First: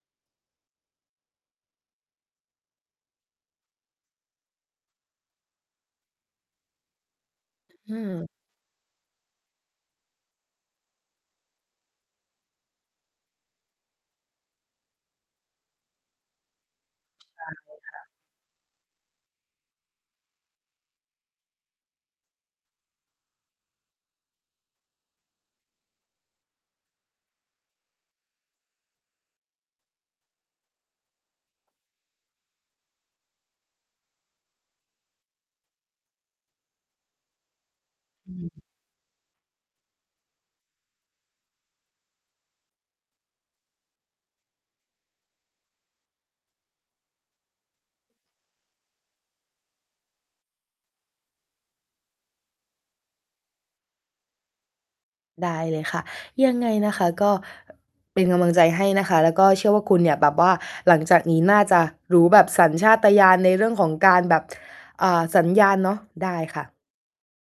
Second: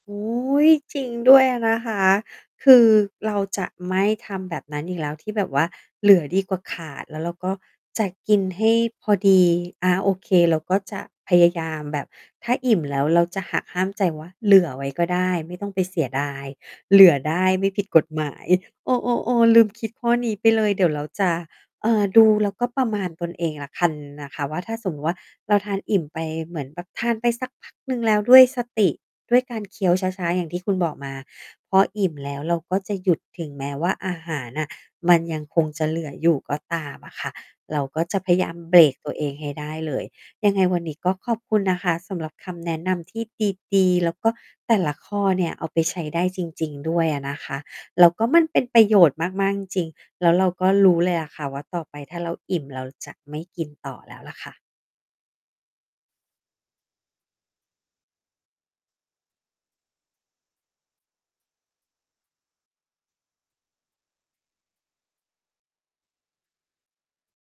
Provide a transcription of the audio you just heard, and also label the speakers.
Speaker 1: โอ้โฮ จริงด้วยนะคะ คือเราจะไม่ทำแบบนั้นอีกแล้ว ที่แบบว่าเหลือดีกว่าขาด แล้วเราก็
Speaker 2: อื
Speaker 1: จะ
Speaker 2: ม
Speaker 1: กินให้พอดี อา โอเค เราก็จะพยายามแบบถ้าอิ่มแล้ว เราจะหักห้ามใจว่า เหลือไว้ก็ได้ไม่ต้องไปเสียดาย เหลือได
Speaker 2: ได
Speaker 1: ้
Speaker 2: ้
Speaker 1: ไม
Speaker 2: เล
Speaker 1: ่ผ
Speaker 2: ย
Speaker 1: ิด
Speaker 2: ค
Speaker 1: ก
Speaker 2: ่ะ
Speaker 1: ฎหมาย เออ ๆ ๆ ลืมคิดข้อนี้ไปเลย เดี๋ยวเราจะ เอ่อ ดูแล้วก็ประมาณตนเองแล้วคันนะคะว่า ถ้าสมมุติว่าเราทานอิ่มไปเหมือนแบบทานสักพักหนึ่ง แล้วด้วยสติ ด้วยการเคี้ยวช้า ๆ อย่างที่คุณบอกมา พออิ่มแล้วเราก็จะหยุด ถึงแม้ว่าอาหารน่ะมันยังคงจะเหลืออยู่ก็ตามอะค่ะ เราก็จะพ
Speaker 2: อ
Speaker 1: ยายาม
Speaker 2: ืม
Speaker 1: เบรกตัวเองให้ได้เลย ยังไงวันนี้ ก็ขอบคุณนะคะสำหรับคำแนะนำที่ดี ๆ แล้วก็แต่ละข้อเนี่ย เอาไปใช้ได้จริง ๆ ด้วยอะนะคะ แล้วก็มันเป็นประโยชน์มาก ๆ จริง ๆ แล้วเราก็รู้เลยอะค่ะว่า ต่อไปถ้าเราอิ่ม เราจะไม่กินต่อแล้วแหละค่ะ
Speaker 2: ได้เลยค่ะ ยังไงนะคะ ก็ เป็นกำลังใจให้นะคะ แล้วก็เชื่อว่าคุณเนี่ยแบบว่าหลังจากนี้น่าจะรู้แบบสัญชาตญาณในเรื่องของการแบบ อ่า สัญญาณเนาะ ได้ค่ะ